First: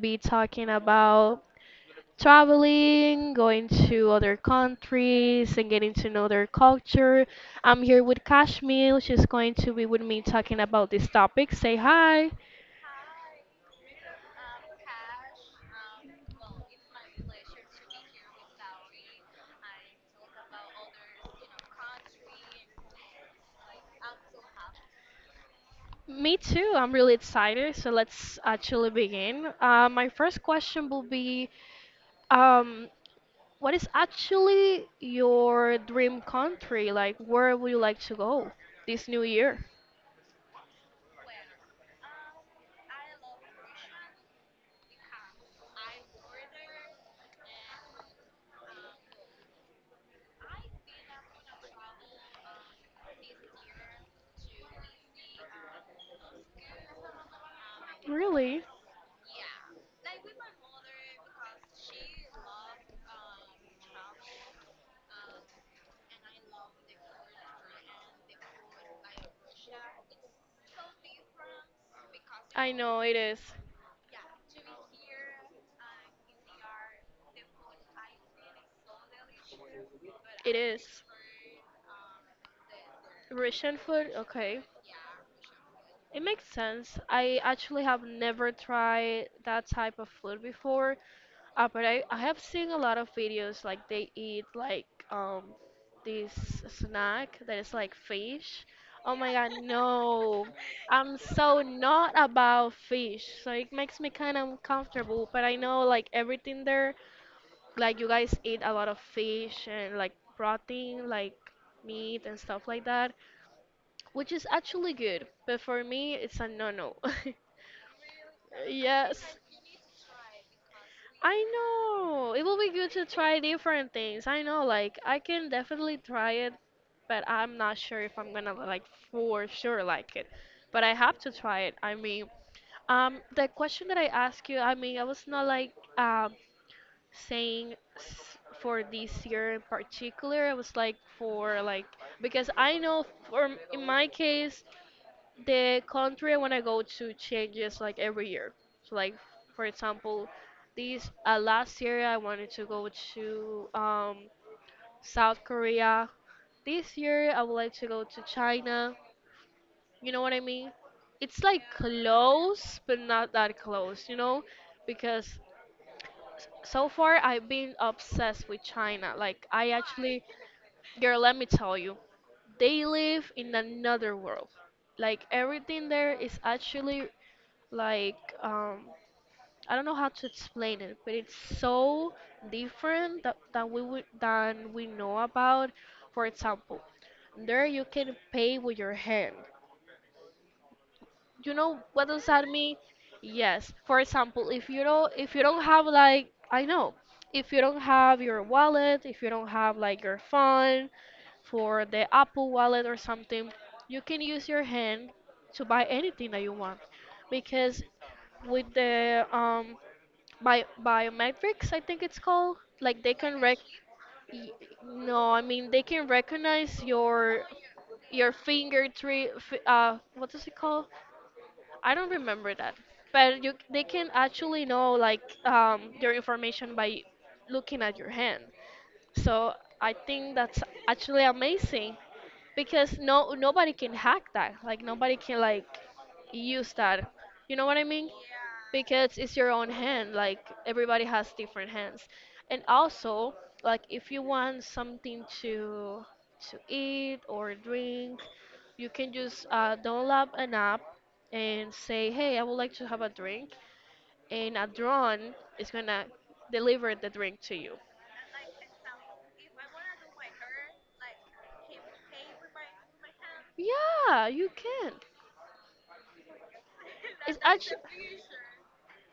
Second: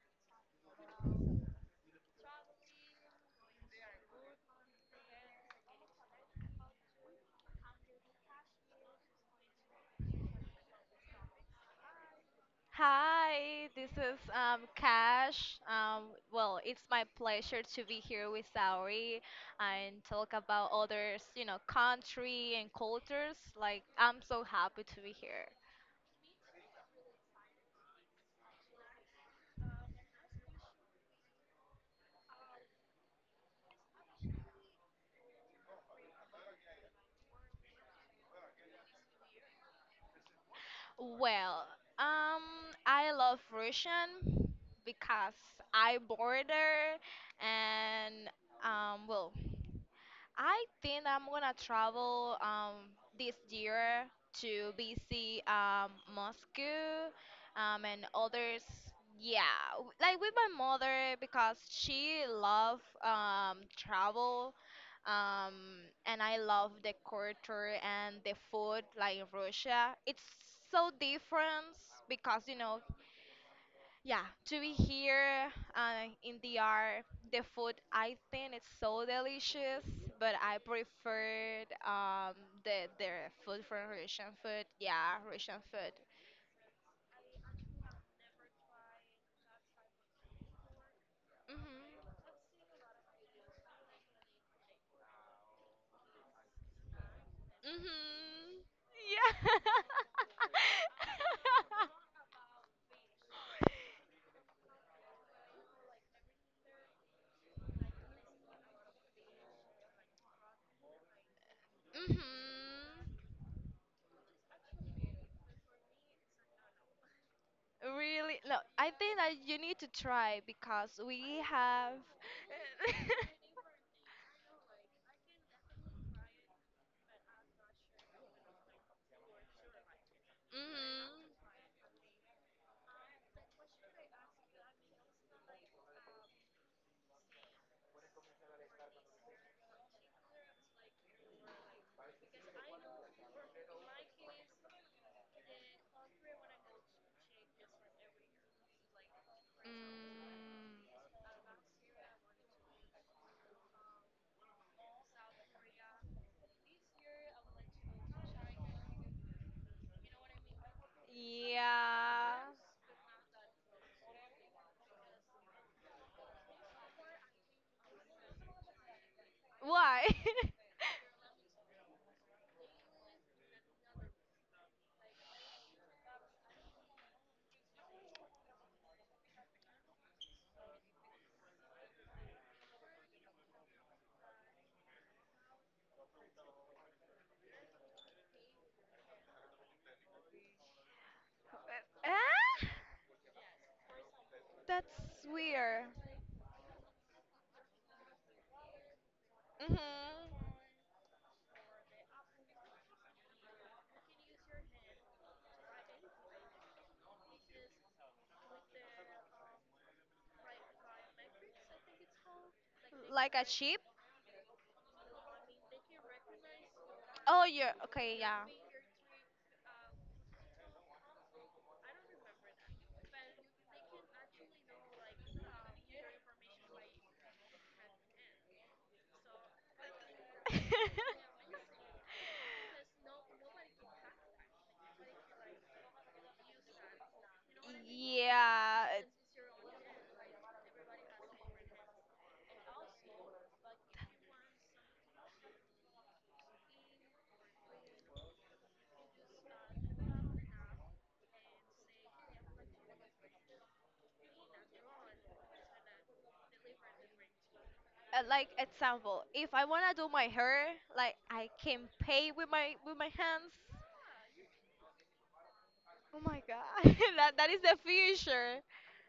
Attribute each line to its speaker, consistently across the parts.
Speaker 1: be talking about traveling, going to other countries, and getting to know their culture. I'm here with Kashmir. She's going to be with me talking about this topic. Say hi.
Speaker 2: Hi, this is Cash. Well, it's my pleasure to be here with Saori and talk about others, you know, country and cultures. Like, I'm so happy to be here.
Speaker 1: Me too. I'm really excited. So let's actually begin. My first question will be, um, what is actually your dream country? Like, where would you like to go this new year?
Speaker 2: Well, um, I love Russian because I border and well, I think I'm gonna travel this year to visit Moscow and others.
Speaker 1: Really?
Speaker 2: Yeah, like with my mother because she love travel um and I love the culture and the food like in Russia. It's so different because
Speaker 1: I know it is.
Speaker 2: yeah, to be here in D.R. the food I think it's so delicious, but
Speaker 1: It
Speaker 2: I
Speaker 1: is.
Speaker 2: preferred the food
Speaker 1: Russian
Speaker 2: from
Speaker 1: food?
Speaker 2: Russian
Speaker 1: Okay.
Speaker 2: food. Yeah, Russian food.
Speaker 1: It makes sense. I actually have never tried that type of food before. Uh, but I,
Speaker 2: Mhm.
Speaker 1: I have seen a lot of videos like they eat like um this snack that is like
Speaker 2: Mhm.
Speaker 1: fish. Oh my
Speaker 2: Yeah.
Speaker 1: God, no. I'm so not about fish. So it makes me kind of uncomfortable, but I know like everything there, like you guys eat a lot of fish and like protein, like
Speaker 2: mhm.
Speaker 1: meat and stuff like that, which is actually good. But for me, it's a no-no.
Speaker 2: Really? No, I think
Speaker 1: Yes.
Speaker 2: that you need to try because we
Speaker 1: I
Speaker 2: have.
Speaker 1: know it will be good to try different things. I know, like I can definitely try it, but I'm not sure if I'm gonna like for sure like it. But I have to
Speaker 2: mhm.
Speaker 1: try it. I mean, the question that I asked you, I mean, I was not like um saying for this year in particular. I was like for like because I know for in my case, the country I want to go to changes like every year. So like for
Speaker 2: Mm.
Speaker 1: example, this last year I wanted to go to South Korea. This year I would like to go to China. You know what I mean? It's like
Speaker 2: Yeah.
Speaker 1: close, but not that close. You know, because so far I've been obsessed with China. Like I
Speaker 2: Why?
Speaker 1: actually, girl, let me tell you, they live in another world. Like everything there is actually like um I don't know how to explain it, but it's so different that, than we would than we know about. For example, there you can pay with your hand. You know what does that
Speaker 2: ah?
Speaker 1: mean? Yes. For example, if you don't
Speaker 2: That's
Speaker 1: if you don't have
Speaker 2: weird.
Speaker 1: like I know, if you don't have your wallet, if you don't have
Speaker 2: Mhm.
Speaker 1: like your phone for the Apple wallet or something, you can use your hand to buy anything that you want because with the biometrics, I think it's called, like they
Speaker 2: Like
Speaker 1: can
Speaker 2: a chip?
Speaker 1: y- no, I mean they can recognize
Speaker 2: Oh, yeah. Okay,
Speaker 1: your
Speaker 2: yeah.
Speaker 1: what does it called? I don't remember that, but you they can actually know like your information by looking at your hand. So I think that's actually amazing because no nobody can hack that, like nobody can like use that, you know what I mean?
Speaker 2: yeah.
Speaker 1: Because it's your own hand, like everybody has different hands. And also, like if you want something to eat or drink, you can just download an app and say, hey, I would like to have a drink, and a drone is gonna deliver the drink to you.
Speaker 2: Like example, if I wanna do my hair, like I can pay with my hands.
Speaker 1: Yeah, you can.
Speaker 2: Oh my god,
Speaker 1: It's
Speaker 2: that is
Speaker 1: actually
Speaker 2: the future.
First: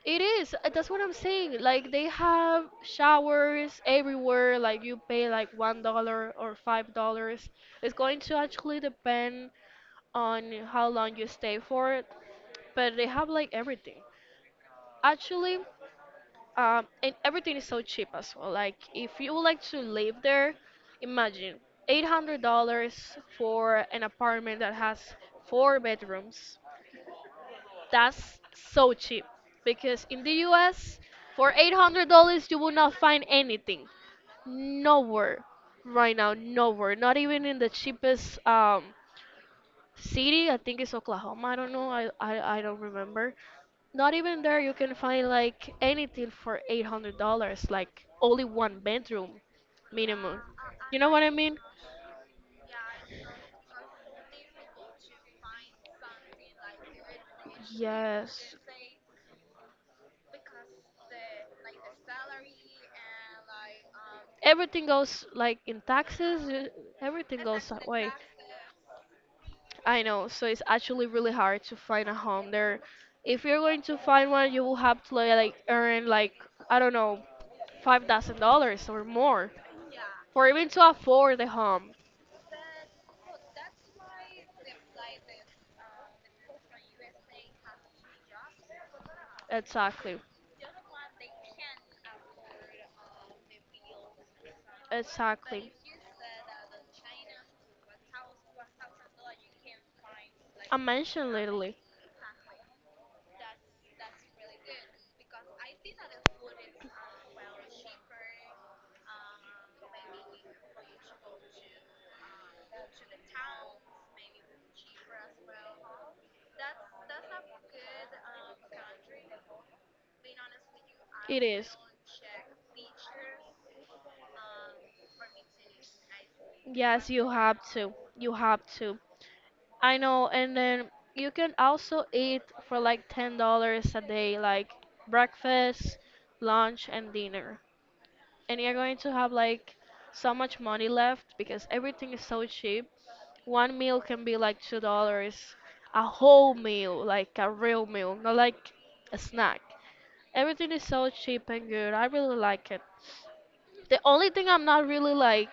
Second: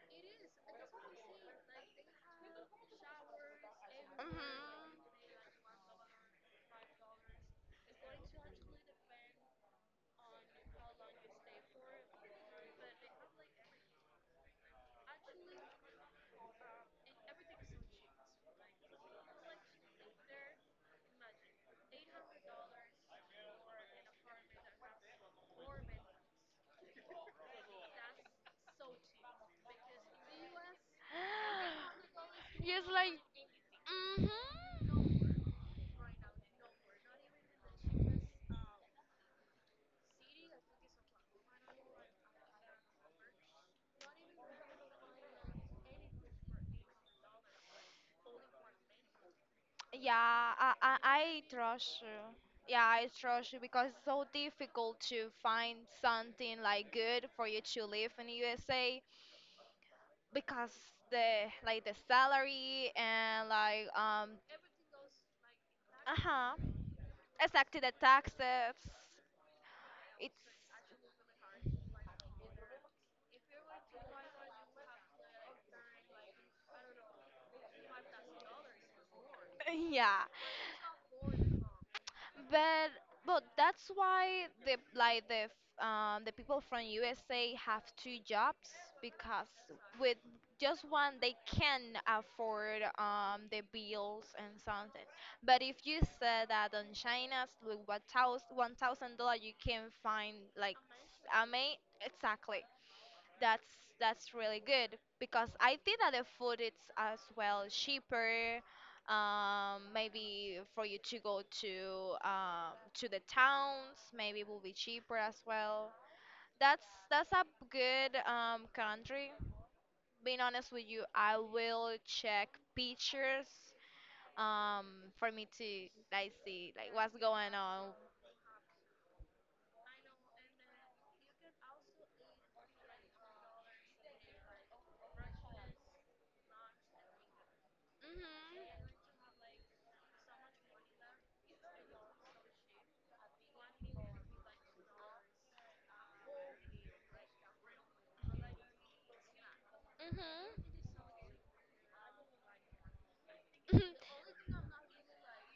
Speaker 1: It is. That's what I'm saying. Like they have showers everywhere. Like
Speaker 2: Hmm.
Speaker 1: you pay like $1 or $5. It's going to actually depend on how long you stay for it. But they have like everything. Actually, and everything is so cheap as well. Like if you would like to live there, imagine $800 for an apartment that has four bedrooms. That's so cheap because in the US, for $800, you will
Speaker 2: Yes,
Speaker 1: not
Speaker 2: like,
Speaker 1: find anything.
Speaker 2: hmm.
Speaker 1: Nowhere right now, nowhere. Not even in the cheapest city. I think it's Oklahoma. I don't know. I don't remember. Not even there, you can find like anything for $800, like only one bedroom
Speaker 2: Yeah,
Speaker 1: minimum.
Speaker 2: I, I,
Speaker 1: You know what I
Speaker 2: I
Speaker 1: mean?
Speaker 2: trust you. Yeah, I trust you because it's so difficult to find something like good for you to live in
Speaker 1: Yes.
Speaker 2: USA because the salary and like
Speaker 1: Everything goes like in
Speaker 2: uh
Speaker 1: taxes,
Speaker 2: huh
Speaker 1: everything goes
Speaker 2: exactly
Speaker 1: that
Speaker 2: the
Speaker 1: way.
Speaker 2: taxes.
Speaker 1: I know,
Speaker 2: It's
Speaker 1: so it's actually really hard to find a home there. If you're going to find one, you will have to earn like I don't know, $5,000 or more
Speaker 2: yeah.
Speaker 1: for even to afford the home.
Speaker 2: But that's why the like the f- the people from USA have 2 jobs because
Speaker 1: Exactly,
Speaker 2: with just one they can afford the bills and something. But
Speaker 1: exactly.
Speaker 2: if you said that on China with $1,000 you can find
Speaker 1: I mentioned
Speaker 2: I
Speaker 1: literally.
Speaker 2: mean exactly that's that's really good because I think that the food is as well cheaper. Maybe for you to go to the towns, maybe it will be cheaper as well. That's that's a good country. Being honest with you, I
Speaker 1: It is.
Speaker 2: will check pictures um, for me to like see like
Speaker 1: Yes,
Speaker 2: what's
Speaker 1: you
Speaker 2: going
Speaker 1: have
Speaker 2: on.
Speaker 1: to. You have to. I know, and then you can also eat for like $10 a day, like breakfast, lunch, and dinner. And you're
Speaker 2: Mhm.
Speaker 1: going to have like so much money left because everything is so cheap. One meal can be like $2, a whole meal, like a real meal, not like a snack.
Speaker 2: Mhm.
Speaker 1: Everything is so cheap and good. I really like it. The only thing I'm not really like,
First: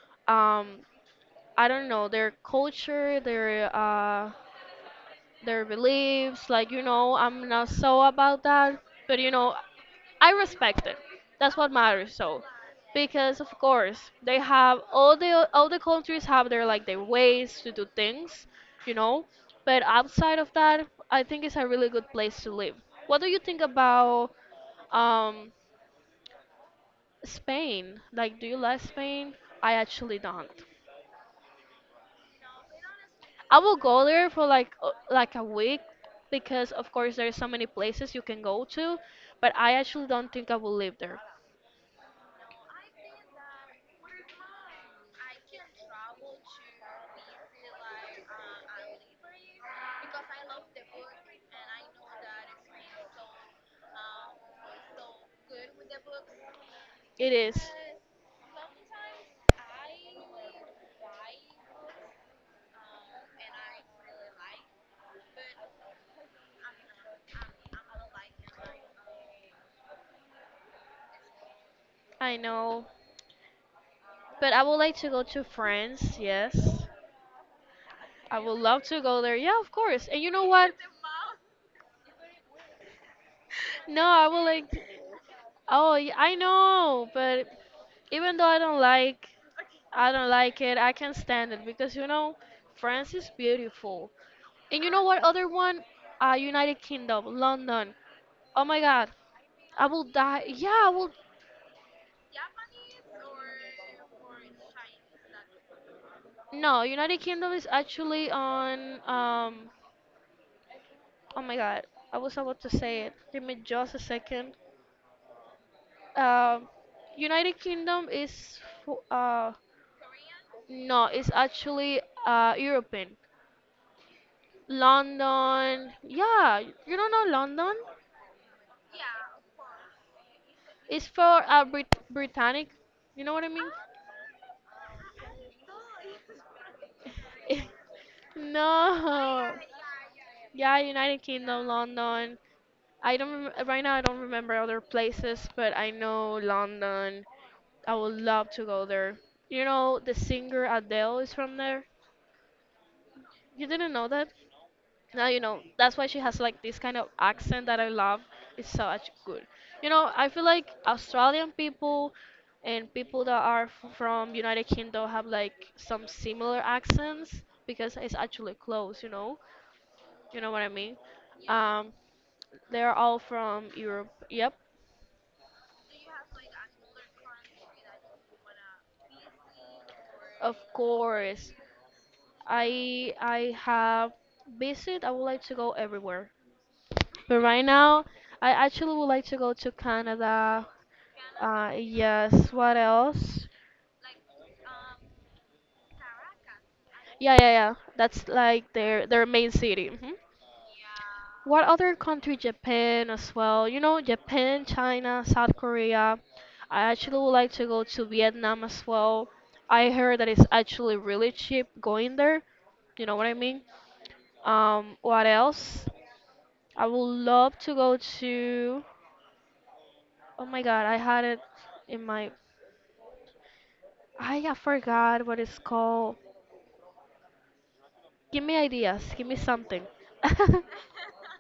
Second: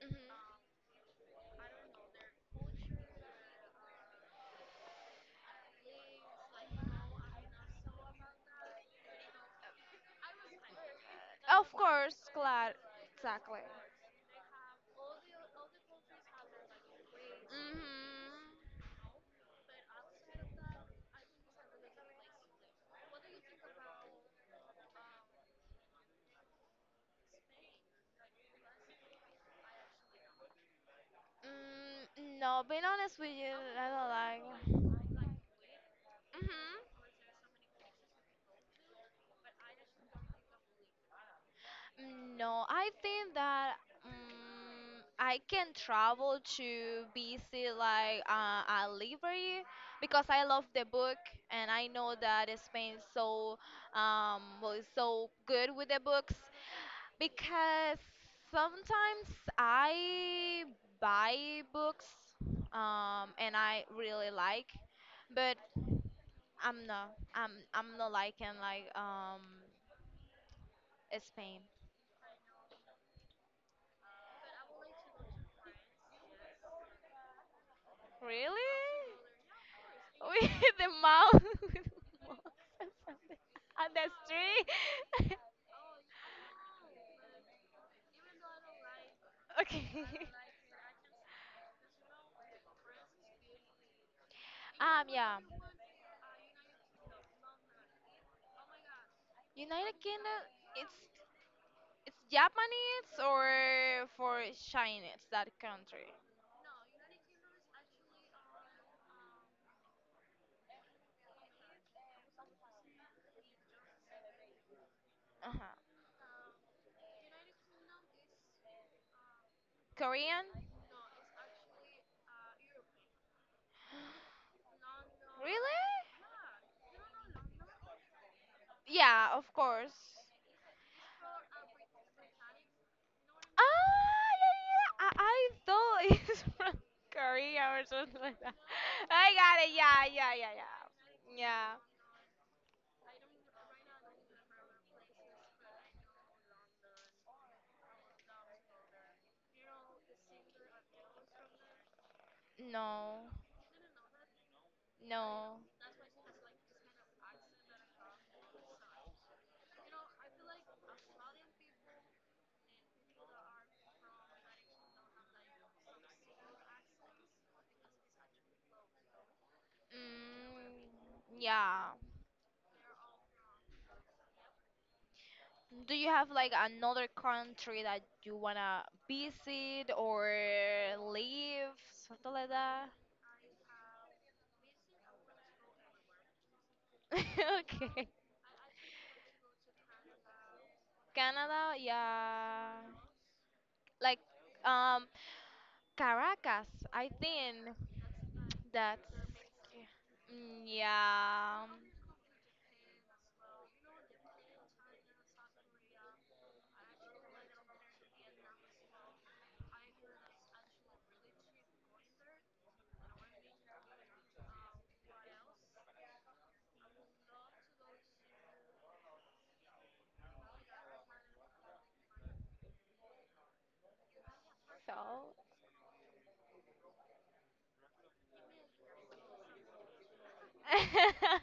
Speaker 2: Mhm.
Speaker 1: um, I don't know, their culture, their beliefs. Like you know, I'm not so about that. But you know, I respect it. That's
Speaker 2: Of
Speaker 1: what matters.
Speaker 2: course,
Speaker 1: So,
Speaker 2: glad.
Speaker 1: because of
Speaker 2: Exactly.
Speaker 1: course they have all the countries have their like their ways to do things,
Speaker 2: Mm-hmm.
Speaker 1: you know. But outside of that, I think it's a really good place to live. What do you think about um Spain? Like, do you like Spain? I actually don't.
Speaker 2: Mm, no, being honest with you,
Speaker 1: I will
Speaker 2: I
Speaker 1: go there for
Speaker 2: don't like.
Speaker 1: like a week because of
Speaker 2: Mm-hmm.
Speaker 1: course there's so many places you can go to, but I actually don't think I will live there.
Speaker 2: No, I think that I can travel to visit like a library because I love the book and I know that Spain so was so good with the books
Speaker 1: It is.
Speaker 2: because sometimes I buy books and I really like but I'm not liking like Spain.
Speaker 1: I know. But I would like to go to France, yes. I would
Speaker 2: Really?
Speaker 1: love to go there. Yeah, of course. And you know
Speaker 2: With
Speaker 1: what?
Speaker 2: the mouth, with the mouth and the
Speaker 1: No, I would like to,
Speaker 2: street.
Speaker 1: I know, but even though
Speaker 2: Okay.
Speaker 1: I don't like it, I can stand it because you know France is beautiful. And you know what
Speaker 2: Yeah.
Speaker 1: other one? United Kingdom, London. Oh my God, I
Speaker 2: United
Speaker 1: will
Speaker 2: Kingdom,
Speaker 1: die. Yeah, I
Speaker 2: it's
Speaker 1: will.
Speaker 2: it's Japanese or for Chinese that country.
Speaker 1: No, United Kingdom is actually on. Oh my God, I was about to say it. Give me just a second.
Speaker 2: Uh-huh.
Speaker 1: Um, United Kingdom is. fo- Uh,
Speaker 2: Korean?
Speaker 1: no, it's actually European.
Speaker 2: Really?
Speaker 1: London. Yeah, you don't know London?
Speaker 2: Yeah, of course.
Speaker 1: It's for Brit Britannic. You know what I mean?
Speaker 2: Ah, yeah, yeah, yeah. I thought it's from Korea or something like that. I
Speaker 1: No.
Speaker 2: got it. Yeah, yeah, yeah, yeah.
Speaker 1: Yeah, United
Speaker 2: Yeah.
Speaker 1: Kingdom, London. I don't rem- right now. I don't remember other places, but I know London. I would love to go there. You know, the singer Adele is from there.
Speaker 2: No,
Speaker 1: You didn't know that? Now you
Speaker 2: no.
Speaker 1: know. That's why she has like this kind of accent that I love. It's such good. You know, I feel like Australian people and people that are from United Kingdom have like some similar accents because it's actually close. You know what I mean?
Speaker 2: Mm, yeah.
Speaker 1: Um, They're all from Europe. Yep,
Speaker 2: Do you have like another country that you wanna visit or
Speaker 1: of course.
Speaker 2: live, something like that?
Speaker 1: I have visit. I would like to go everywhere, but right now
Speaker 2: Okay.
Speaker 1: I actually would like to go to Canada.
Speaker 2: Canada,
Speaker 1: Yes. What
Speaker 2: yeah.
Speaker 1: else?
Speaker 2: Like, um, Caracas. I
Speaker 1: Yeah, yeah,
Speaker 2: think
Speaker 1: yeah. That's like
Speaker 2: that's.
Speaker 1: their main city. Hmm.
Speaker 2: Mm, yeah.
Speaker 1: What other country? Japan as well. You know, Japan, China, South Korea. I actually would like to go to Vietnam as well. I heard that it's actually really cheap going there. You know what I mean? What else? I would love to go to. Oh my God, I had it in my. I forgot what
Speaker 2: So,
Speaker 1: it's called. Give me ideas. Give me something.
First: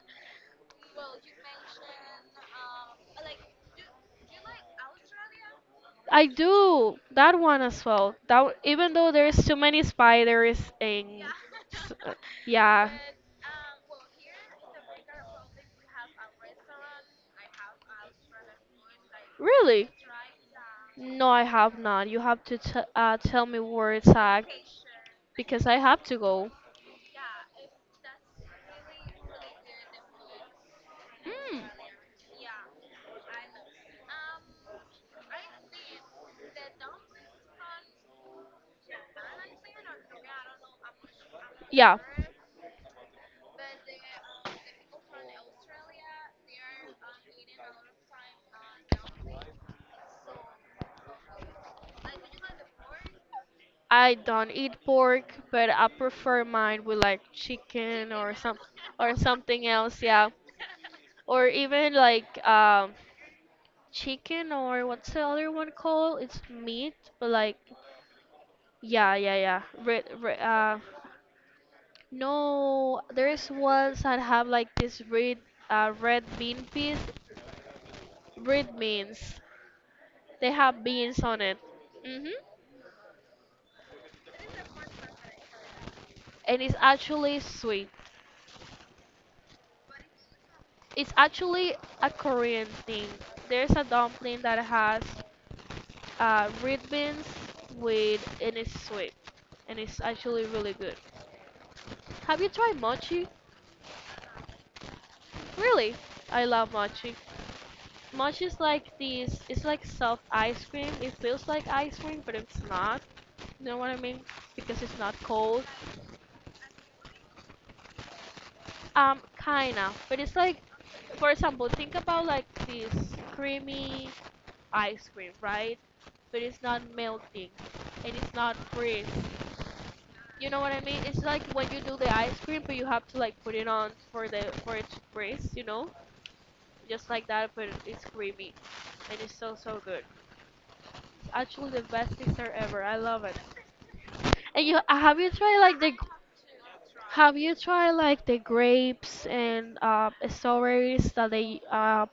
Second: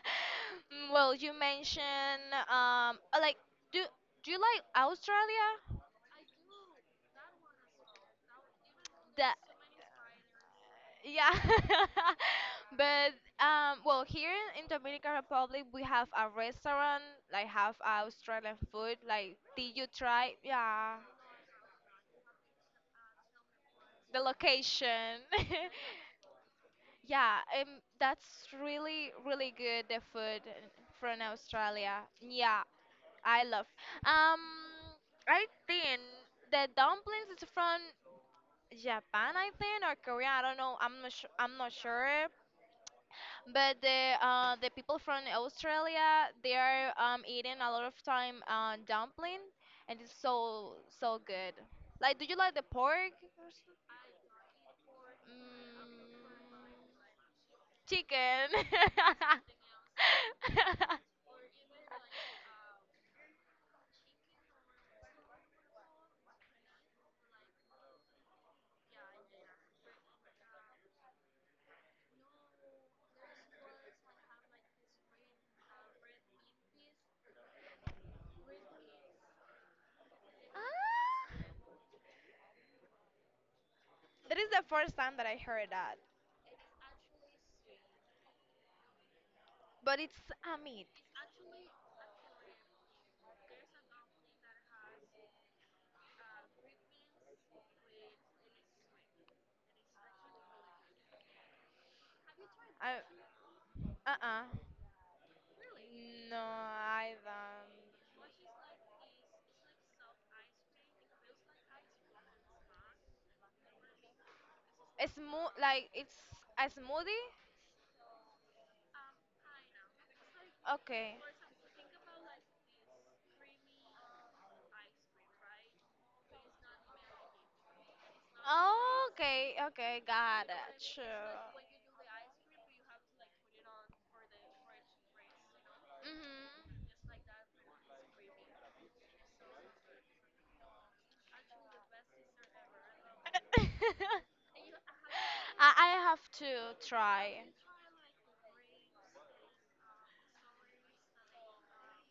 Speaker 2: mm, well, you mentioned like do do you like Australia?
Speaker 1: I do that one as well. That one- even though
Speaker 2: That
Speaker 1: there's too many spiders and
Speaker 2: yeah.
Speaker 1: uh, yeah,
Speaker 2: But well, here in Dominican Republic we have a restaurant like have Australian food. Like did you
Speaker 1: really?
Speaker 2: try? Yeah,
Speaker 1: No, I have not. You have to t tell me where it's
Speaker 2: the
Speaker 1: at
Speaker 2: location.
Speaker 1: because I have to go.
Speaker 2: Yeah, that's really really good the food from Australia. Yeah, I love. Um, I think the dumplings is from Japan, I
Speaker 1: Mm.
Speaker 2: think, or Korea. I don't know. I'm not
Speaker 1: Yeah,
Speaker 2: sure. But the people from Australia, they are eating a lot of time dumpling, and it's so so good. Like, do you like the pork?
Speaker 1: I don't eat pork, but
Speaker 2: Mm,
Speaker 1: I prefer mine with like chicken or
Speaker 2: chicken.
Speaker 1: some or something else. Yeah,
Speaker 2: Ah,
Speaker 1: or even like chicken or what's the other one called? It's meat, but like yeah, yeah, yeah. No, there's ones that have like this red red bean piece, red beans. They have beans on it. Mhm.
Speaker 2: that is the first time that I heard that,
Speaker 1: And it's actually sweet.
Speaker 2: but it's a meat.
Speaker 1: It's actually a Korean thing. There's a dumpling that has red beans with, and it's sweet, and it's actually really good. Have you tried
Speaker 2: I,
Speaker 1: mochi?
Speaker 2: Uh-uh.
Speaker 1: Really,
Speaker 2: No,
Speaker 1: I love
Speaker 2: I
Speaker 1: mochi.
Speaker 2: don't.
Speaker 1: Mochi is like this. It's like soft ice cream. It feels like ice cream, but it's not. You know what I mean? Because it's not cold.
Speaker 2: Like it's a smoothie?
Speaker 1: Kinda. But it's like,
Speaker 2: Okay.
Speaker 1: for example, think about like this creamy ice cream, right? But it's not melting and it's not freeze.
Speaker 2: Okay, okay, got
Speaker 1: You know what
Speaker 2: it.
Speaker 1: I
Speaker 2: Sure.
Speaker 1: mean? It's like when you do the ice cream, but you have to like put it on for the for it to freeze. You know,
Speaker 2: Mhm.
Speaker 1: just like that, but it's creamy and it's so so good. It's actually the best pizza ever. I love it. And you have you tried
Speaker 2: I
Speaker 1: like
Speaker 2: I
Speaker 1: the
Speaker 2: have to
Speaker 1: have
Speaker 2: try.
Speaker 1: you tried like the grapes and strawberries that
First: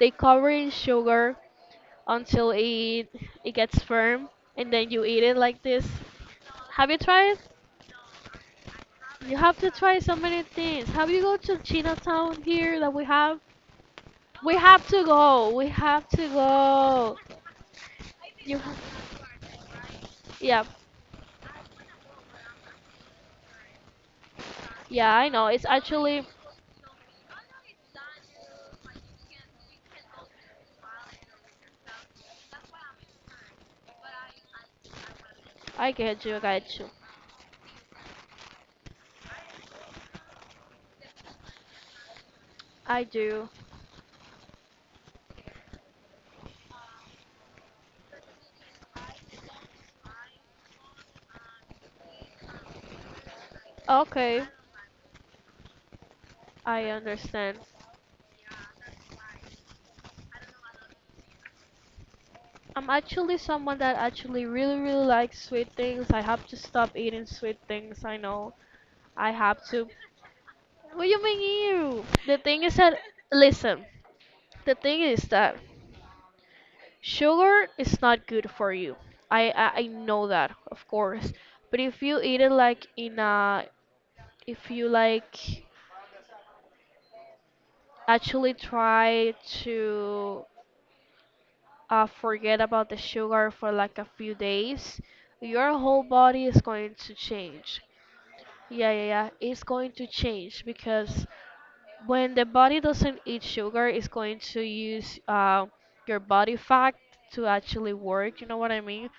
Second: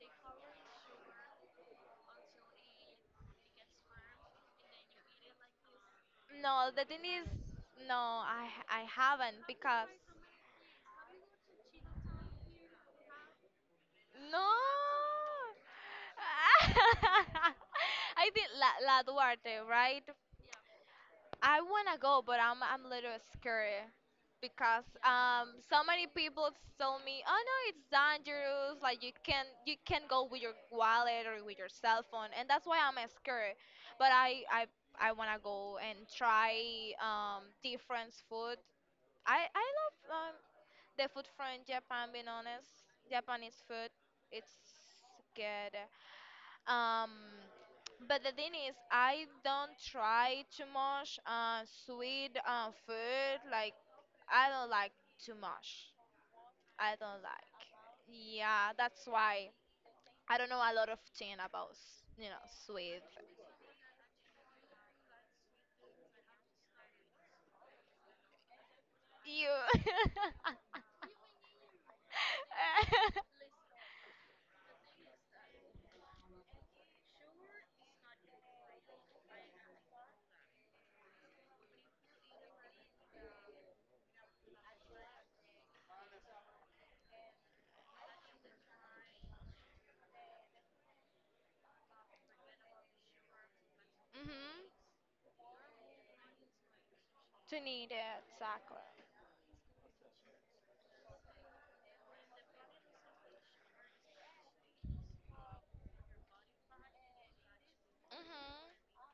Speaker 1: they cover in sugar until it gets firm and then you eat it like this?
Speaker 2: No, the
Speaker 1: Have you
Speaker 2: thing is,
Speaker 1: tried?
Speaker 2: no, I
Speaker 1: You
Speaker 2: haven't
Speaker 1: have to
Speaker 2: because
Speaker 1: try so many things. Have you go to Chinatown here that we have?
Speaker 2: no.
Speaker 1: We have to go. We have to go.
Speaker 2: I did
Speaker 1: You have,
Speaker 2: La Duarte, right?
Speaker 1: yeah,
Speaker 2: I wanna go, but I'm a little scared because
Speaker 1: yeah. I know. It's
Speaker 2: so many
Speaker 1: actually.
Speaker 2: people told me, oh no, it's dangerous. Like you can go with your wallet or with your cell phone, and that's why I'm scared. But I wanna go
Speaker 1: I
Speaker 2: and
Speaker 1: get you. I get you.
Speaker 2: try different food. I love um. The food from Japan, being honest,
Speaker 1: I do.
Speaker 2: Japanese food, it's good. Um, but the thing is, I don't try too much sweet food. Like
Speaker 1: Okay,
Speaker 2: I don't like too much.
Speaker 1: I
Speaker 2: I don't like.
Speaker 1: understand.
Speaker 2: Yeah, that's why I don't know a lot of thing about you know
Speaker 1: I'm
Speaker 2: sweet.
Speaker 1: actually someone that actually really, really likes sweet things. I have to stop eating sweet things. I know. I
Speaker 2: You.
Speaker 1: have to. What do you mean you? The thing is that. Listen. The thing is that sugar is not good for you. I know that, of course. But if you eat it like in a, if you like actually try to forget about the sugar for like a few
Speaker 2: mhm.
Speaker 1: days, your whole body is going to
Speaker 2: To
Speaker 1: change.
Speaker 2: need it, exactly.
Speaker 1: Yeah, yeah, yeah. It's going to change because when the body doesn't eat sugar, it's going to use your body fat to actually work. You know what I
Speaker 2: Mhm.
Speaker 1: mean?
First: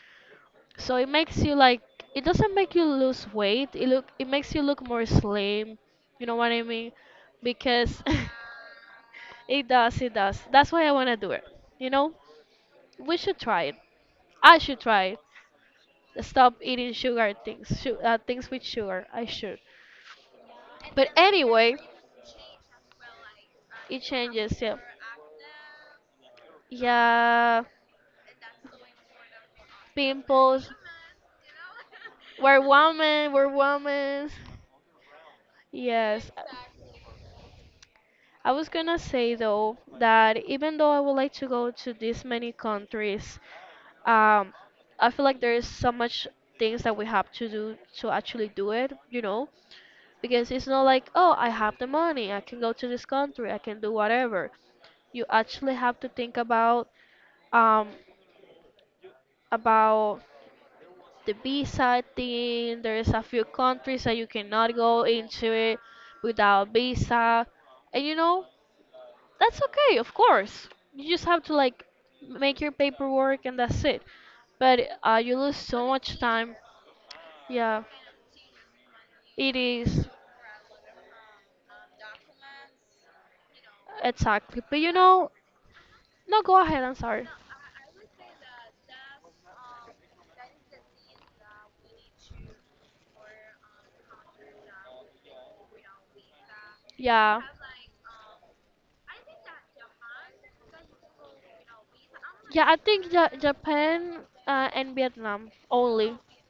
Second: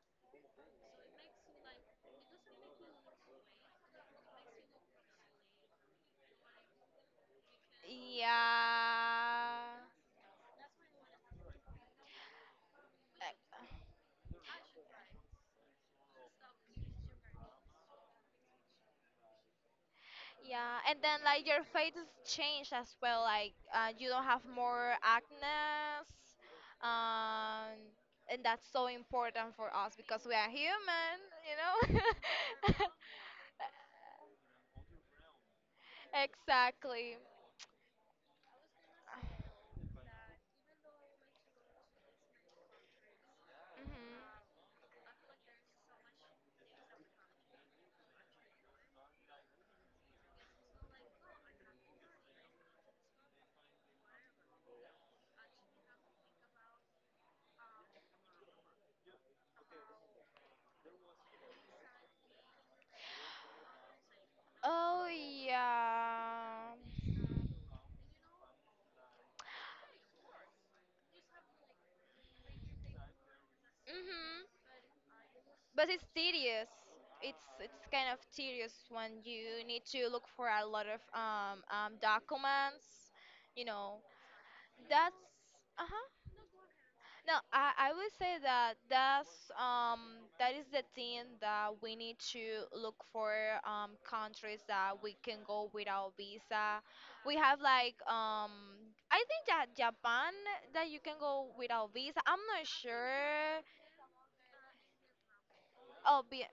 Speaker 1: So it makes you like it doesn't make you lose weight. It makes you look more slim. You know what I mean? Because
Speaker 2: Yeah.
Speaker 1: it does, it does. That's why I wanna do it. You know? We
Speaker 2: Like,
Speaker 1: should try it. I should try it. Stop eating sugar things, things with sugar. I should.
Speaker 2: yeah, and
Speaker 1: But
Speaker 2: then like your
Speaker 1: anyway,
Speaker 2: face is changed as well. Like
Speaker 1: it
Speaker 2: you don't have
Speaker 1: changes. Yeah,
Speaker 2: more acne,
Speaker 1: yeah.
Speaker 2: um, and that's so important for us because we are
Speaker 1: Pimples.
Speaker 2: human, you know.
Speaker 1: We're women. We're women. Yes.
Speaker 2: exactly.
Speaker 1: I was gonna say though that even though I would like to go to this many countries,
Speaker 2: Hmm.
Speaker 1: um, I feel like there is so much things that we have to do to actually do it, you know, because it's not like, oh, I have the money, I can go to this country, I can do whatever. You actually have to think about um about the visa thing. There's a few countries that you cannot go
Speaker 2: Oh
Speaker 1: into it without
Speaker 2: yeah.
Speaker 1: visa. And you know, that's okay, of course. You just have to like make your paperwork and that's it.
Speaker 2: Mhm.
Speaker 1: But you lose
Speaker 2: But
Speaker 1: so
Speaker 2: it's
Speaker 1: much time.
Speaker 2: tedious. It's
Speaker 1: Yeah,
Speaker 2: kind of tedious when
Speaker 1: it
Speaker 2: you need
Speaker 1: is
Speaker 2: to look for a lot of documents, you know,
Speaker 1: exactly. But you
Speaker 2: That's
Speaker 1: know,
Speaker 2: uh-huh.
Speaker 1: no, go ahead. I'm sorry.
Speaker 2: No, I would say that that is the thing that we need to look for countries that we can go without visa. We
Speaker 1: Yeah,
Speaker 2: have like I think that Japan that you can go without visa. I'm not
Speaker 1: yeah. I think
Speaker 2: sure.
Speaker 1: Japan and Vietnam only.
Speaker 2: Oh, be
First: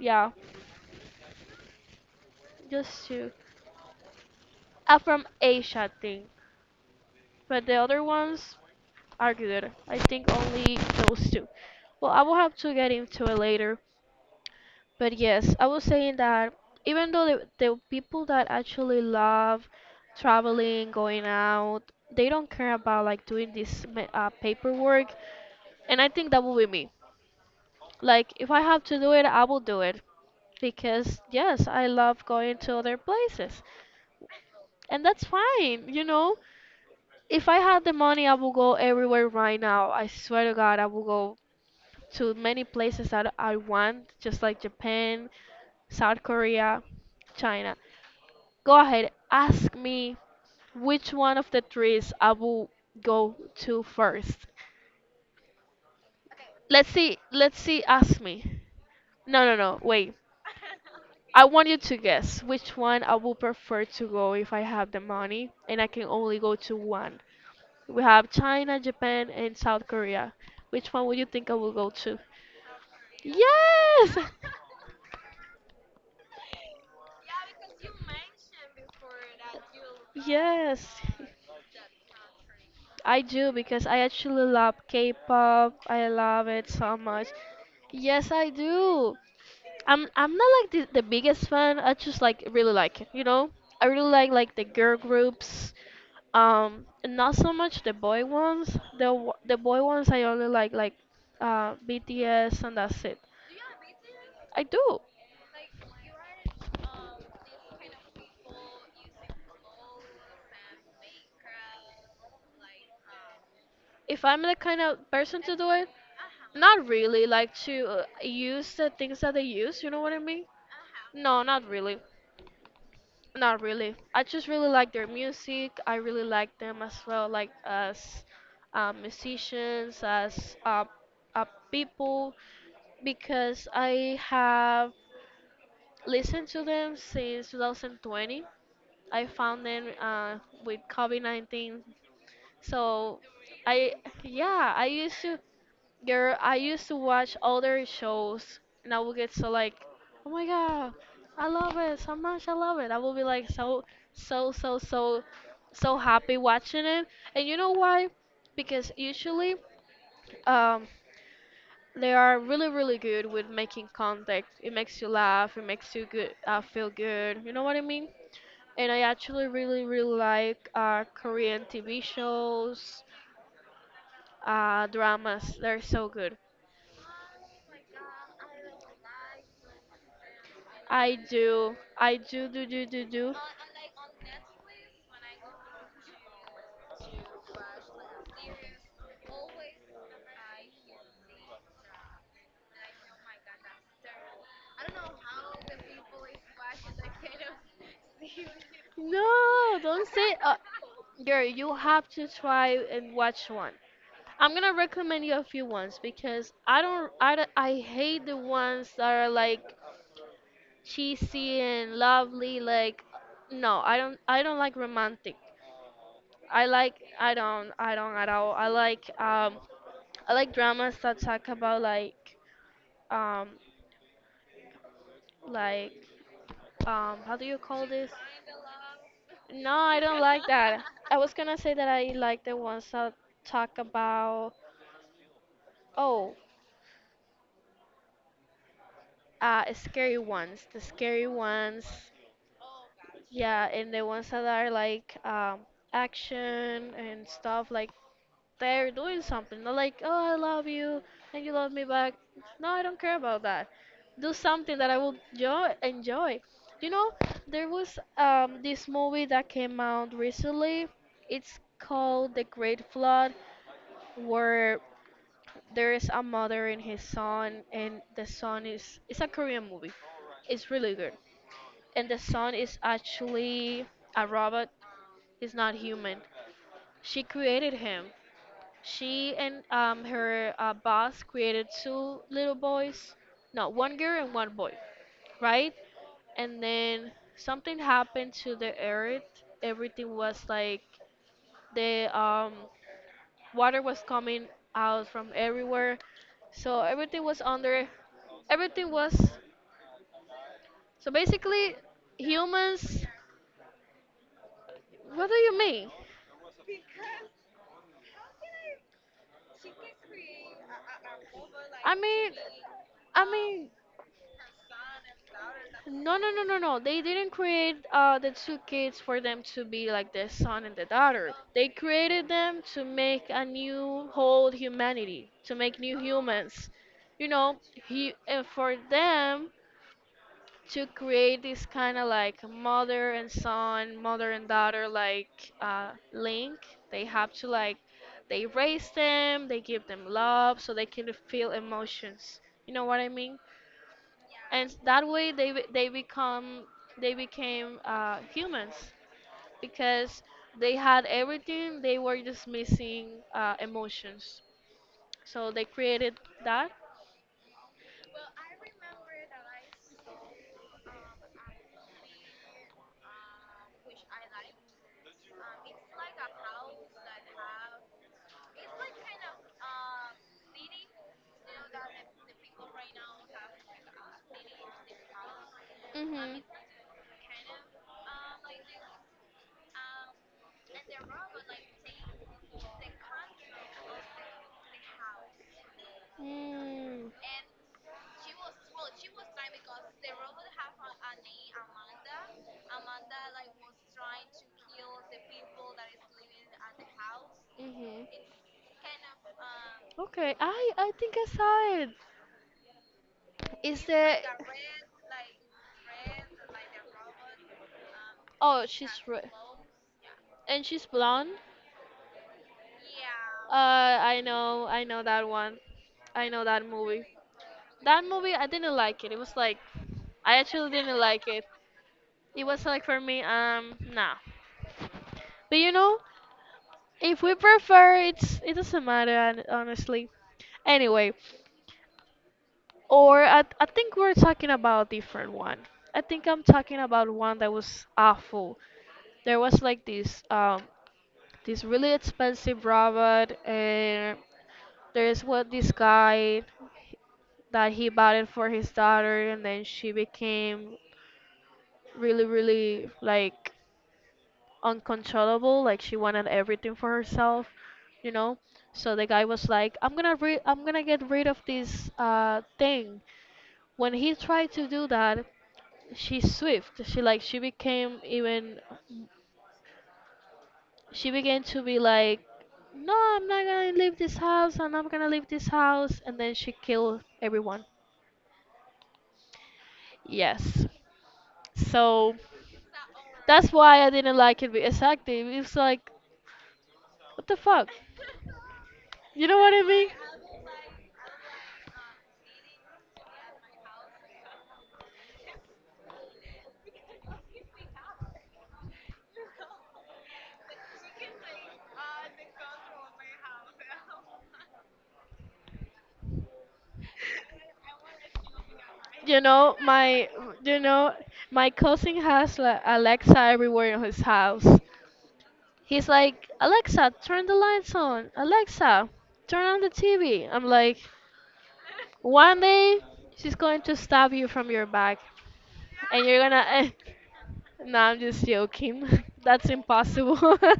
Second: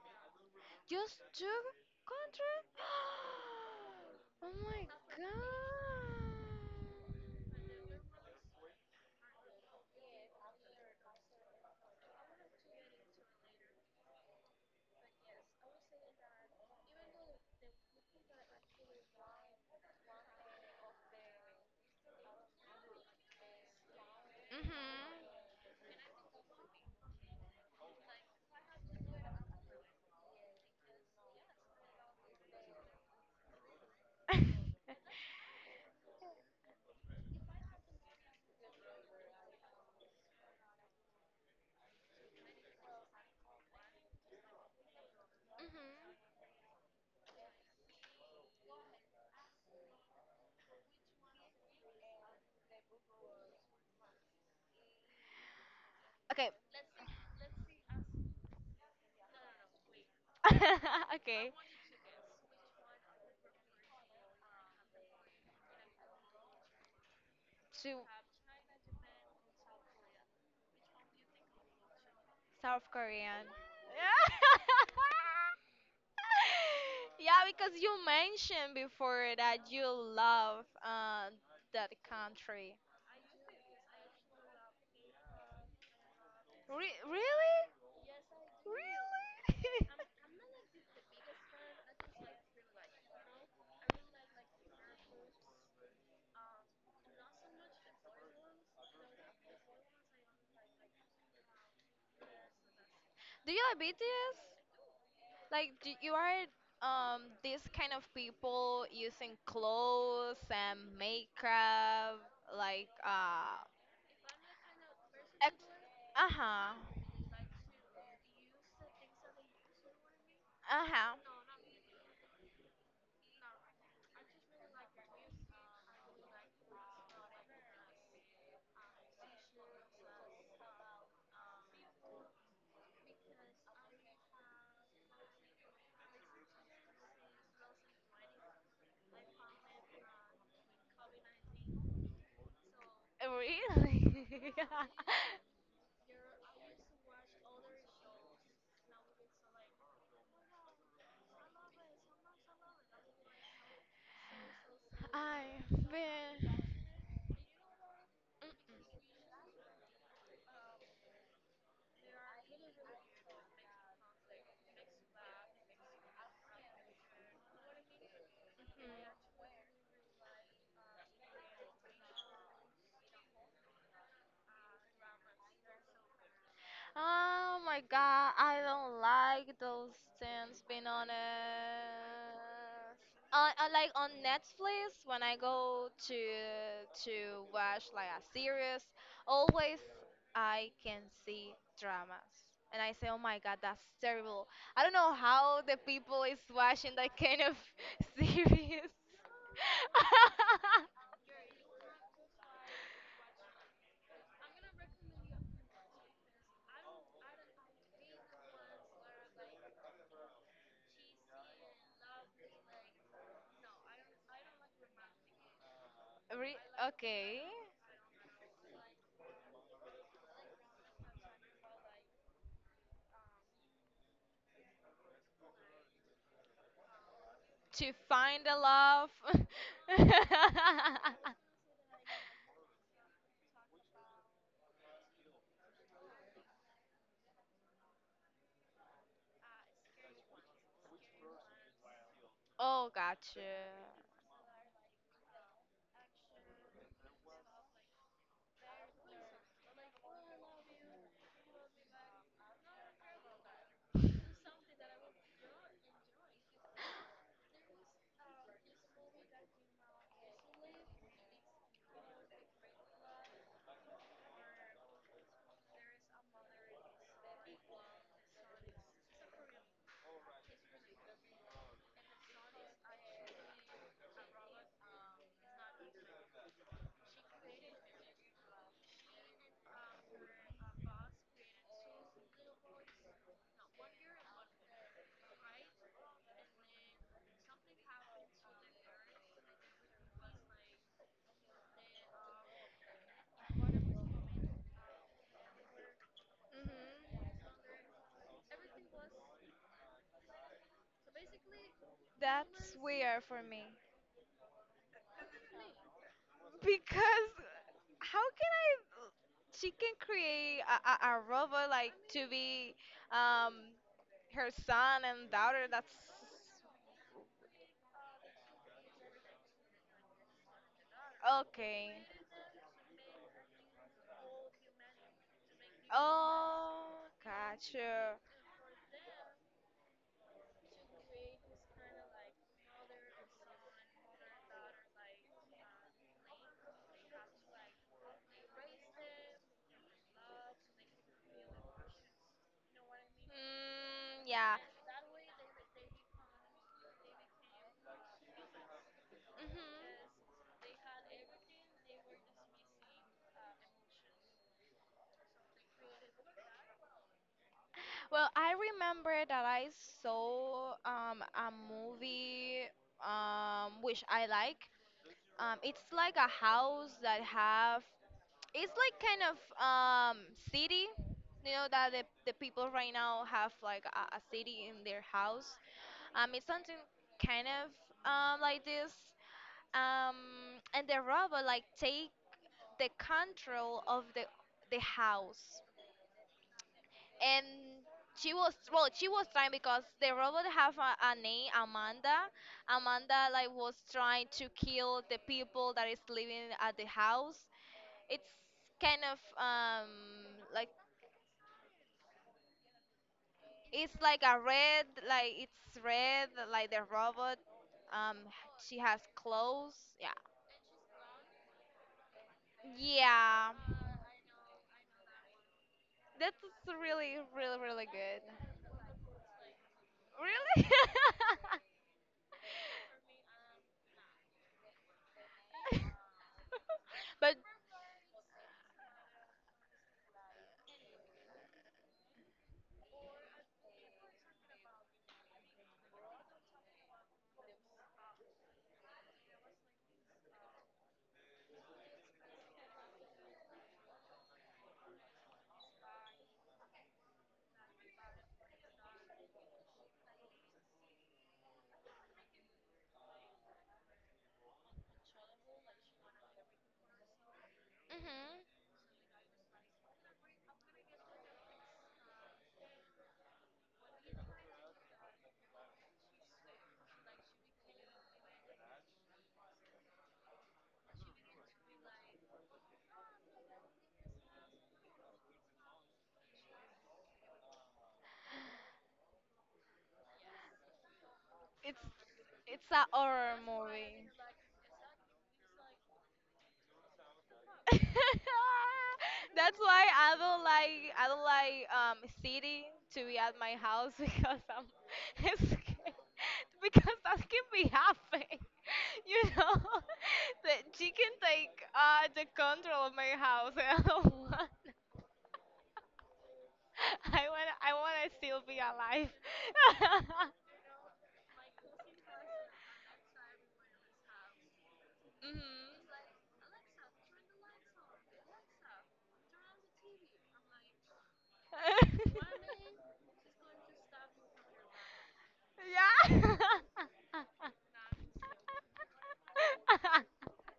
Speaker 1: Yeah,
Speaker 2: Just two countries?
Speaker 1: just two.
Speaker 2: Oh my
Speaker 1: From Asia, I
Speaker 2: god.
Speaker 1: think. But the other ones are good. I think only those two. Well, I will have to get into it later. But yes, I was saying that even though the people that actually love traveling, going out, they don't care about like doing this
Speaker 2: Mhm.
Speaker 1: paperwork. And I think that will be me. Like, if I have to do it, I will do it. Because, yes, I love going to other places. And that's fine, you know? If I had the money, I would go everywhere right now. I swear to God, I would go to many places that I want, just like Japan, South
Speaker 2: Mhm.
Speaker 1: Korea, China. Go ahead, ask me which one of the threes I will go to first.
Speaker 2: Okay,
Speaker 1: Let's see, ask me. No, no, no, wait. I
Speaker 2: okay.
Speaker 1: want you to guess which one I would prefer to go if I have the money and I can only go to one.
Speaker 2: To
Speaker 1: We have China, Japan, and South Korea. Which one would you think I will go to?
Speaker 2: South Korean.
Speaker 1: Yes!
Speaker 2: Yeah, because you mentioned before that you love
Speaker 1: Yes,
Speaker 2: that country.
Speaker 1: I do because I actually love K-pop. I love it so much.
Speaker 2: Really?
Speaker 1: Yes, I do.
Speaker 2: Really?
Speaker 1: I'm I'm not like the biggest fan. I just like really like it, you know. I really like the girl groups. Not so much the boy ones. The boy ones I only like BTS and that's it.
Speaker 2: Do you like BTS?
Speaker 1: I do.
Speaker 2: Like, do, you are this kind of people using clothes and makeup, like uh
Speaker 1: If I'm the kind of person
Speaker 2: Ex-
Speaker 1: to do it,
Speaker 2: uh-huh.
Speaker 1: not really. Like to use the things that they use. You know what I mean?
Speaker 2: Uh-huh.
Speaker 1: No, not really. Not really. I just really like their music. I really like them as well, like as musicians, as uh, people, because I have listened to them since 2020. I found them with COVID 19. So I
Speaker 2: Really?
Speaker 1: yeah, I used to girl, I used to watch other shows and I would get so like, oh my god, I love it so much, I love it. I will be like so so so
Speaker 2: I have
Speaker 1: so happy
Speaker 2: been.
Speaker 1: watching it. And you know why? Because usually um they are really really good with making contact. It makes you laugh, it makes you good feel good. You know what I mean? And I actually really really like Korean TV shows dramas. They're so good.
Speaker 2: Oh my god, I don't like those things, being honest.
Speaker 1: I do, do, do, do, do.
Speaker 2: I like on Netflix when I go to watch like a series, always I can see dramas. And I say, oh my god, that's terrible. I don't know how the people is watching that kind of series.
Speaker 1: No, don't say, girl. You have to try and watch one. I'm gonna recommend you a few ones because I don't, I, don't- I hate the ones that are like cheesy and lovely. Like, no, I don't like romantic.
Speaker 2: Re-
Speaker 1: I like I
Speaker 2: okay.
Speaker 1: don't I don't at all. I like dramas that talk about um like how do you call
Speaker 2: To
Speaker 1: this?
Speaker 2: find the love.
Speaker 1: No, I don't like that. I was gonna say that I like the ones that talk about oh scary ones, the scary ones.
Speaker 2: Oh, gotcha.
Speaker 1: Yeah, and the ones that are like action and stuff like they're doing something. They're like, oh, I love you and you love me back. No, I don't care about that. Do something that I will enjoy. You know, there was this movie that came out recently. It's called The Great Flood, where there is a mother and his son, and the son is. It's a Korean movie. It's really good. And the son is actually a robot, he's not human. She created him She and her boss created two little boys, no, one girl and one boy, right? And then something happened to the earth. Everything was like the water was coming out from everywhere, so everything
Speaker 2: Hmm.
Speaker 1: was under. Everything was so basically
Speaker 2: That's
Speaker 1: humans.
Speaker 2: weird for me
Speaker 1: What do you mean?
Speaker 2: because how can I? She can create a robot
Speaker 1: I
Speaker 2: like to
Speaker 1: mean,
Speaker 2: be
Speaker 1: I
Speaker 2: um
Speaker 1: mean.
Speaker 2: her son and daughter. That's
Speaker 1: No, no, no, no, no. They didn't create the two kids for them to be like the son and the daughter. They
Speaker 2: okay.
Speaker 1: created them to make a new whole humanity, to make new humans.
Speaker 2: Oh,
Speaker 1: You know, he
Speaker 2: gotcha.
Speaker 1: and for them to create this kind of like mother and son, mother and daughter like link, they have to like they raise them, they give them love, so they can feel emotions. You know what I mean?
Speaker 2: Mm, yeah.
Speaker 1: And that way they become they became humans because they had everything they
Speaker 2: Hmm.
Speaker 1: were just missing emotions so they created that.
Speaker 2: Well, I remember that I saw a movie which I like. It's like a house that have it's like kind of city. You know that the people right now have like a city in their house.
Speaker 1: Mm-hmm.
Speaker 2: It's something kind of like this. Um, and the robot like take the control of the house.
Speaker 1: Mm,
Speaker 2: And she was well she was trying because the robot have a name Amanda. Amanda like was trying to kill the people that is living at the house.
Speaker 1: mhm.
Speaker 2: It's kind of
Speaker 1: Okay,
Speaker 2: like
Speaker 1: I think I saw it is
Speaker 2: it's
Speaker 1: the
Speaker 2: like a red like it's red like the robot, um
Speaker 1: oh
Speaker 2: she has
Speaker 1: she's red
Speaker 2: clothes yeah.
Speaker 1: and she's blonde.
Speaker 2: Yeah,
Speaker 1: I know that one. I
Speaker 2: that's
Speaker 1: know that movie.
Speaker 2: really really really
Speaker 1: That
Speaker 2: good.
Speaker 1: movie, I didn't like it. It was like, I actually
Speaker 2: Really
Speaker 1: didn't like it. It was like for me, nah. But you know, if we
Speaker 2: but
Speaker 1: prefer, it's it doesn't matter, honestly. Anyway, or I think we're talking about a different one. I think I'm talking about one that was awful. There was like this. This really expensive robot, and there is what this guy that he bought it for his daughter, and then she became really, really like uncontrollable. Like she wanted everything for herself, you know.
Speaker 2: mhm,
Speaker 1: So the guy was like, "I'm gonna I'm gonna get rid of this thing." When he tried to do that, she's swift. She became even she began to be like, "No, I'm not gonna leave this house, and I'm gonna leave this house," and then she killed everyone. Yes. So
Speaker 2: it's a horror
Speaker 1: that's why I
Speaker 2: movie.
Speaker 1: didn't like it. Exactly. It's like, what the fuck? You know what
Speaker 2: That's
Speaker 1: I
Speaker 2: why
Speaker 1: mean?
Speaker 2: I don't like city to be at my house because I'm scared because that can be happening. You know that she can take the control of my house and I don't want I want to still be alive.
Speaker 1: You know, my, you know, my cousin has like Alexa everywhere in his house. He's like, Alexa, turn the lights on. Alexa, turn on the TV. I'm like, one day she's going to stab you from your back, and you're
Speaker 2: Mhm.
Speaker 1: gonna. No, I'm just joking. That's
Speaker 2: Yeah.
Speaker 1: impossible.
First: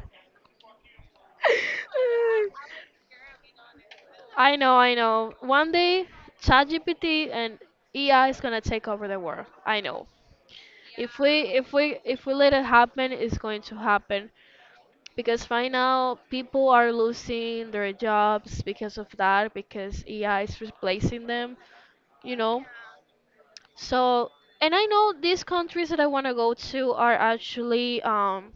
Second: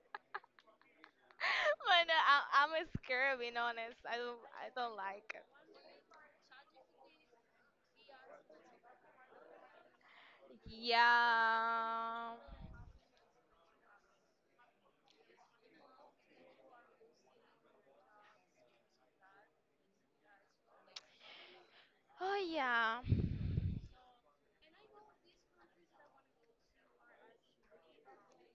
Speaker 2: but no, I, I'm scared being honest.
Speaker 1: I
Speaker 2: I
Speaker 1: know, I
Speaker 2: don't
Speaker 1: know.
Speaker 2: like it.
Speaker 1: One day, ChatGPT and AI is gonna take over the world. I know. If we
Speaker 2: Yeah.
Speaker 1: let it happen, it's going to happen. Because right now people are losing their jobs because of that, because AI is replacing them, you
Speaker 2: Oh
Speaker 1: know.
Speaker 2: yeah.
Speaker 1: So, and I know these countries that I want to go to are actually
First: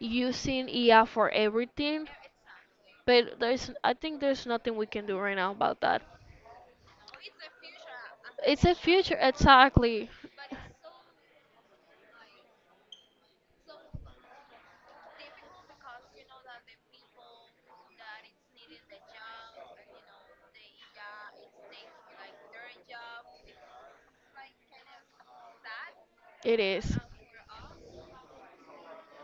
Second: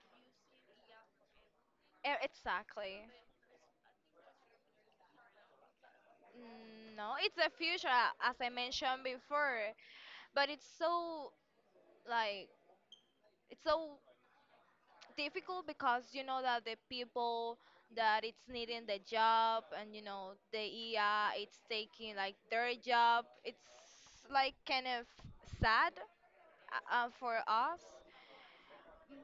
Speaker 1: using IA for everything,
Speaker 2: E- exactly.
Speaker 1: but there's I think there's nothing we can do right now about that.
Speaker 2: Mm, no, it's the future, as I
Speaker 1: It's a
Speaker 2: mentioned
Speaker 1: future,
Speaker 2: before.
Speaker 1: exactly.
Speaker 2: But it's so like it's so difficult because you know that the people that it's needing the job and you know the ER it's taking like their job. It's like kind of sad
Speaker 1: It is.
Speaker 2: for us.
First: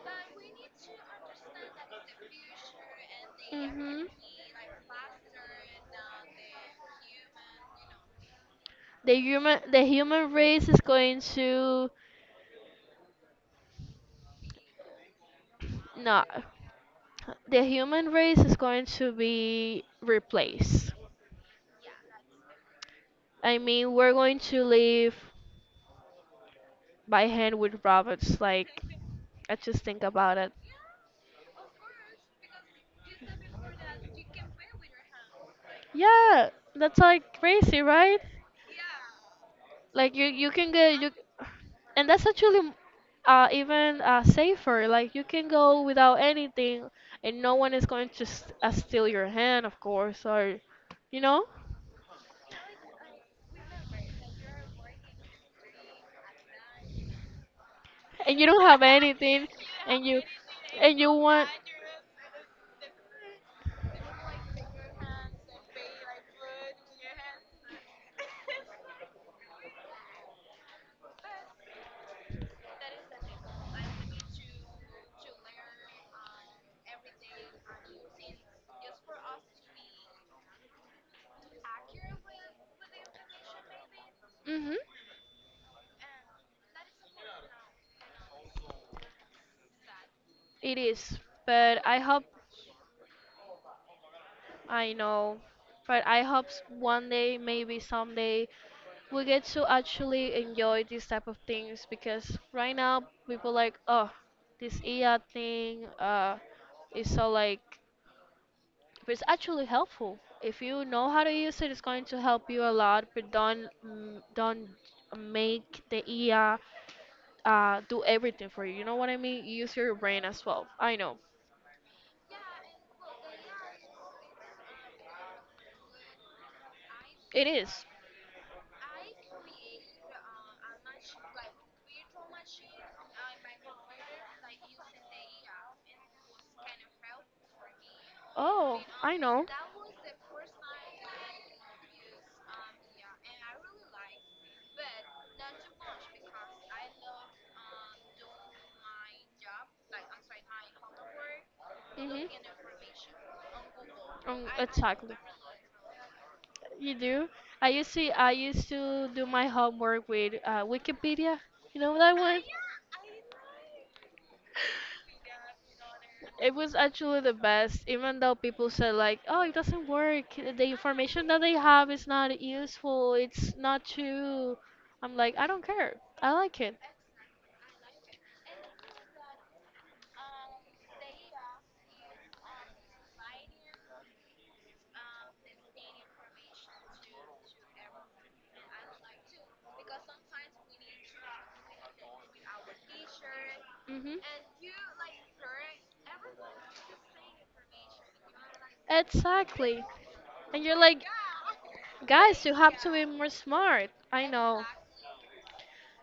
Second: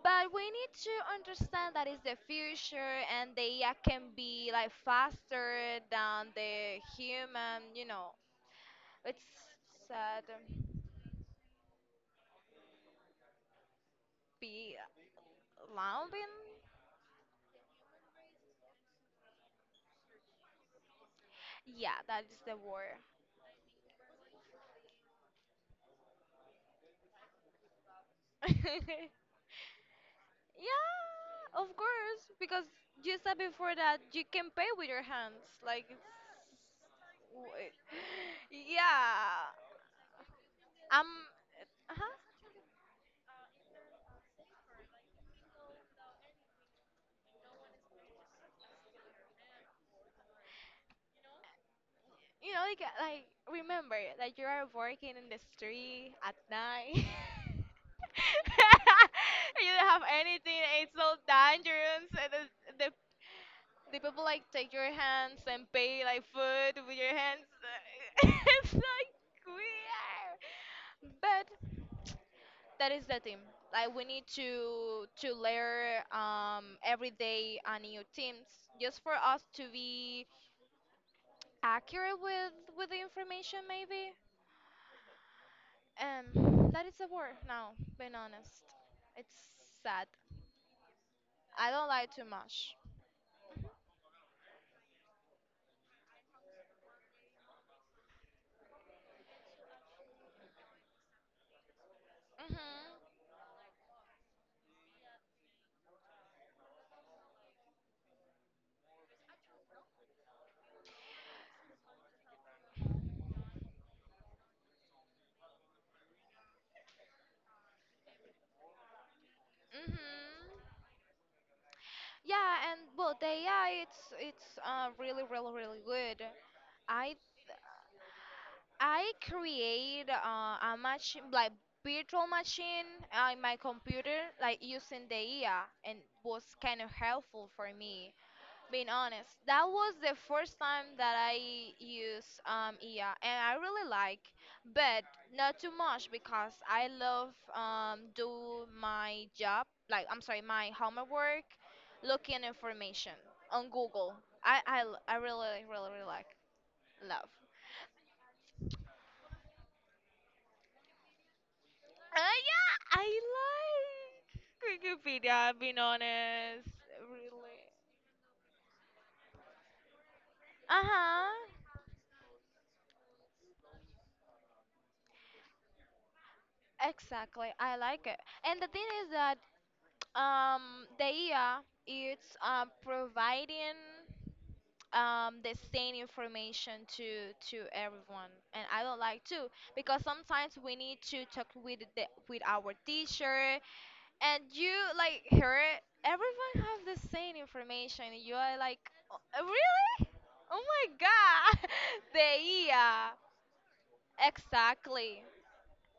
Speaker 2: But we need to understand that it's the future and the AI
Speaker 1: Mhm.
Speaker 2: can be like faster than the human, you know.
Speaker 1: The
Speaker 2: It's
Speaker 1: human the
Speaker 2: said
Speaker 1: human race is going to
Speaker 2: be
Speaker 1: not.
Speaker 2: lambing.
Speaker 1: The human race is going to be replaced.
Speaker 2: Yeah, that is the word.
Speaker 1: I mean, we're going to live by hand with robots. Like,
Speaker 2: yeah,
Speaker 1: I just think about it.
Speaker 2: of course, because you said before that you can pay with your hands. Like it's
Speaker 1: Yeah, that's like
Speaker 2: w-
Speaker 1: crazy, right?
Speaker 2: yeah.
Speaker 1: Like, you can get
Speaker 2: Um,
Speaker 1: you, and
Speaker 2: huh?
Speaker 1: that's actually even safer. Like, you can go without anything, and no one is going to steal your hand, of course, or you know,
Speaker 2: You know, like remember that you are working in the street at night. You
Speaker 1: and you don't have anything,
Speaker 2: don't
Speaker 1: and
Speaker 2: have
Speaker 1: you
Speaker 2: anything. It's
Speaker 1: and you
Speaker 2: so
Speaker 1: want.
Speaker 2: dangerous. And the the people like take your hands and pay like food with your hands. It's like weird. But that is the team. Like we need to layer every day a new teams just for us to be accurate with the information maybe.
Speaker 1: Mhm.
Speaker 2: That is a word now, being honest. It's sad.
Speaker 1: It is,
Speaker 2: I
Speaker 1: but
Speaker 2: don't
Speaker 1: I
Speaker 2: like
Speaker 1: hope
Speaker 2: too much.
Speaker 1: I know, but I hope one day, maybe someday, we get to actually enjoy these type of things because
Speaker 2: Mhm.
Speaker 1: right now people like, oh, this IA thing is so like but it's actually helpful if you know how to use it it's going to help you a lot but don't don't make the ea do everything for you you know what I mean use your brain as
Speaker 2: Mhm.
Speaker 1: well I know
Speaker 2: Yeah, and well, the AI it's it's really really really good. I
Speaker 1: it is
Speaker 2: I create a machine like virtual machine in my computer like using the AI and was kind of helpful for me.
Speaker 1: oh
Speaker 2: Being
Speaker 1: I
Speaker 2: honest,
Speaker 1: know
Speaker 2: that was the first time that I used IA, and I really like, but not too much because I love do my job, like I'm sorry, my homework, work, looking
Speaker 1: hmm
Speaker 2: information on Google.
Speaker 1: exactly
Speaker 2: I really really really like
Speaker 1: you
Speaker 2: love.
Speaker 1: do I used to do my homework with Wikipedia you know that one.
Speaker 2: Yeah, I like Wikipedia. Being
Speaker 1: It
Speaker 2: honest,
Speaker 1: was actually the
Speaker 2: really.
Speaker 1: best, even though people said like, "Oh, it doesn't work. The
Speaker 2: Uh
Speaker 1: information
Speaker 2: huh.
Speaker 1: that they have is not useful. It's not true." I'm like, I don't care. I like it.
Speaker 2: Exactly, I like it. And the thing is that the IA is providing the same information to everyone, and I don't like to because sometimes we need to talk with with our teacher,
Speaker 1: Mhm.
Speaker 2: and you like hear everyone have the same information. And you are like, "Oh,
Speaker 1: Exactly.
Speaker 2: really?
Speaker 1: And
Speaker 2: Oh
Speaker 1: you're
Speaker 2: my
Speaker 1: like,
Speaker 2: God, the
Speaker 1: guys, you have to be more smart. I
Speaker 2: IA,
Speaker 1: know.
Speaker 2: exactly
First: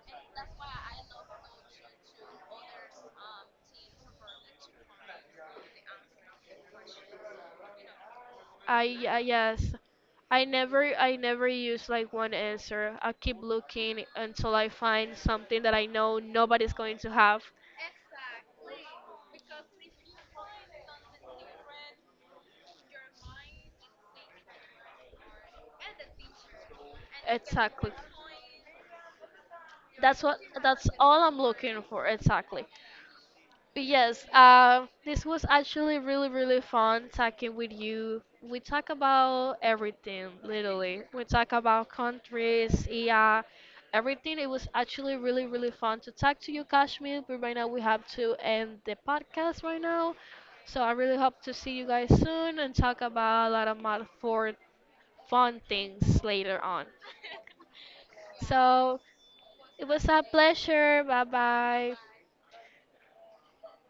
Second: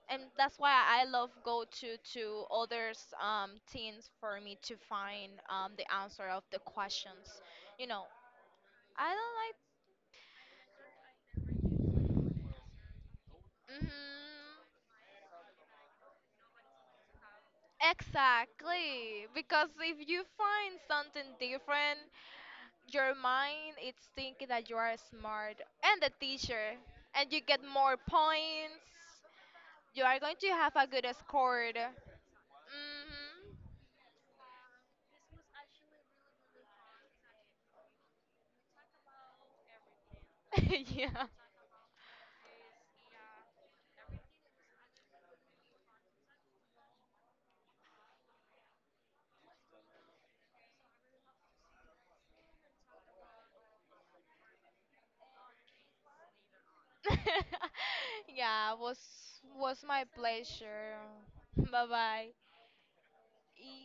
Speaker 2: and that's why I love go to others teens for me to find the answer of the questions. You know, I
Speaker 1: I
Speaker 2: don't like.
Speaker 1: yes. I never use like one answer. I keep looking until
Speaker 2: Hmm,
Speaker 1: I find something that I know nobody's going to have.
Speaker 2: exactly, because if you find something different, your mind it's thinking that you are smart and the teacher, and you get
Speaker 1: Exactly.
Speaker 2: more points. You are
Speaker 1: That's
Speaker 2: going
Speaker 1: what
Speaker 2: to have a
Speaker 1: that's
Speaker 2: good
Speaker 1: all I'm
Speaker 2: score.
Speaker 1: looking for exactly. Yes, this was actually really, really fun talking with you. We talk about everything,
Speaker 2: Hmm.
Speaker 1: literally. We
Speaker 2: yeah.
Speaker 1: talk about countries, yeah, everything. It was actually really, really fun to talk to you, Kashmir. But right now we have to end the podcast right now. So I really hope to see you guys soon and talk about a lot of more for fun things later on.
Speaker 2: yeah,
Speaker 1: So
Speaker 2: was
Speaker 1: it
Speaker 2: my
Speaker 1: was a
Speaker 2: pleasure.
Speaker 1: pleasure. Bye
Speaker 2: Bye
Speaker 1: bye.
Speaker 2: bye.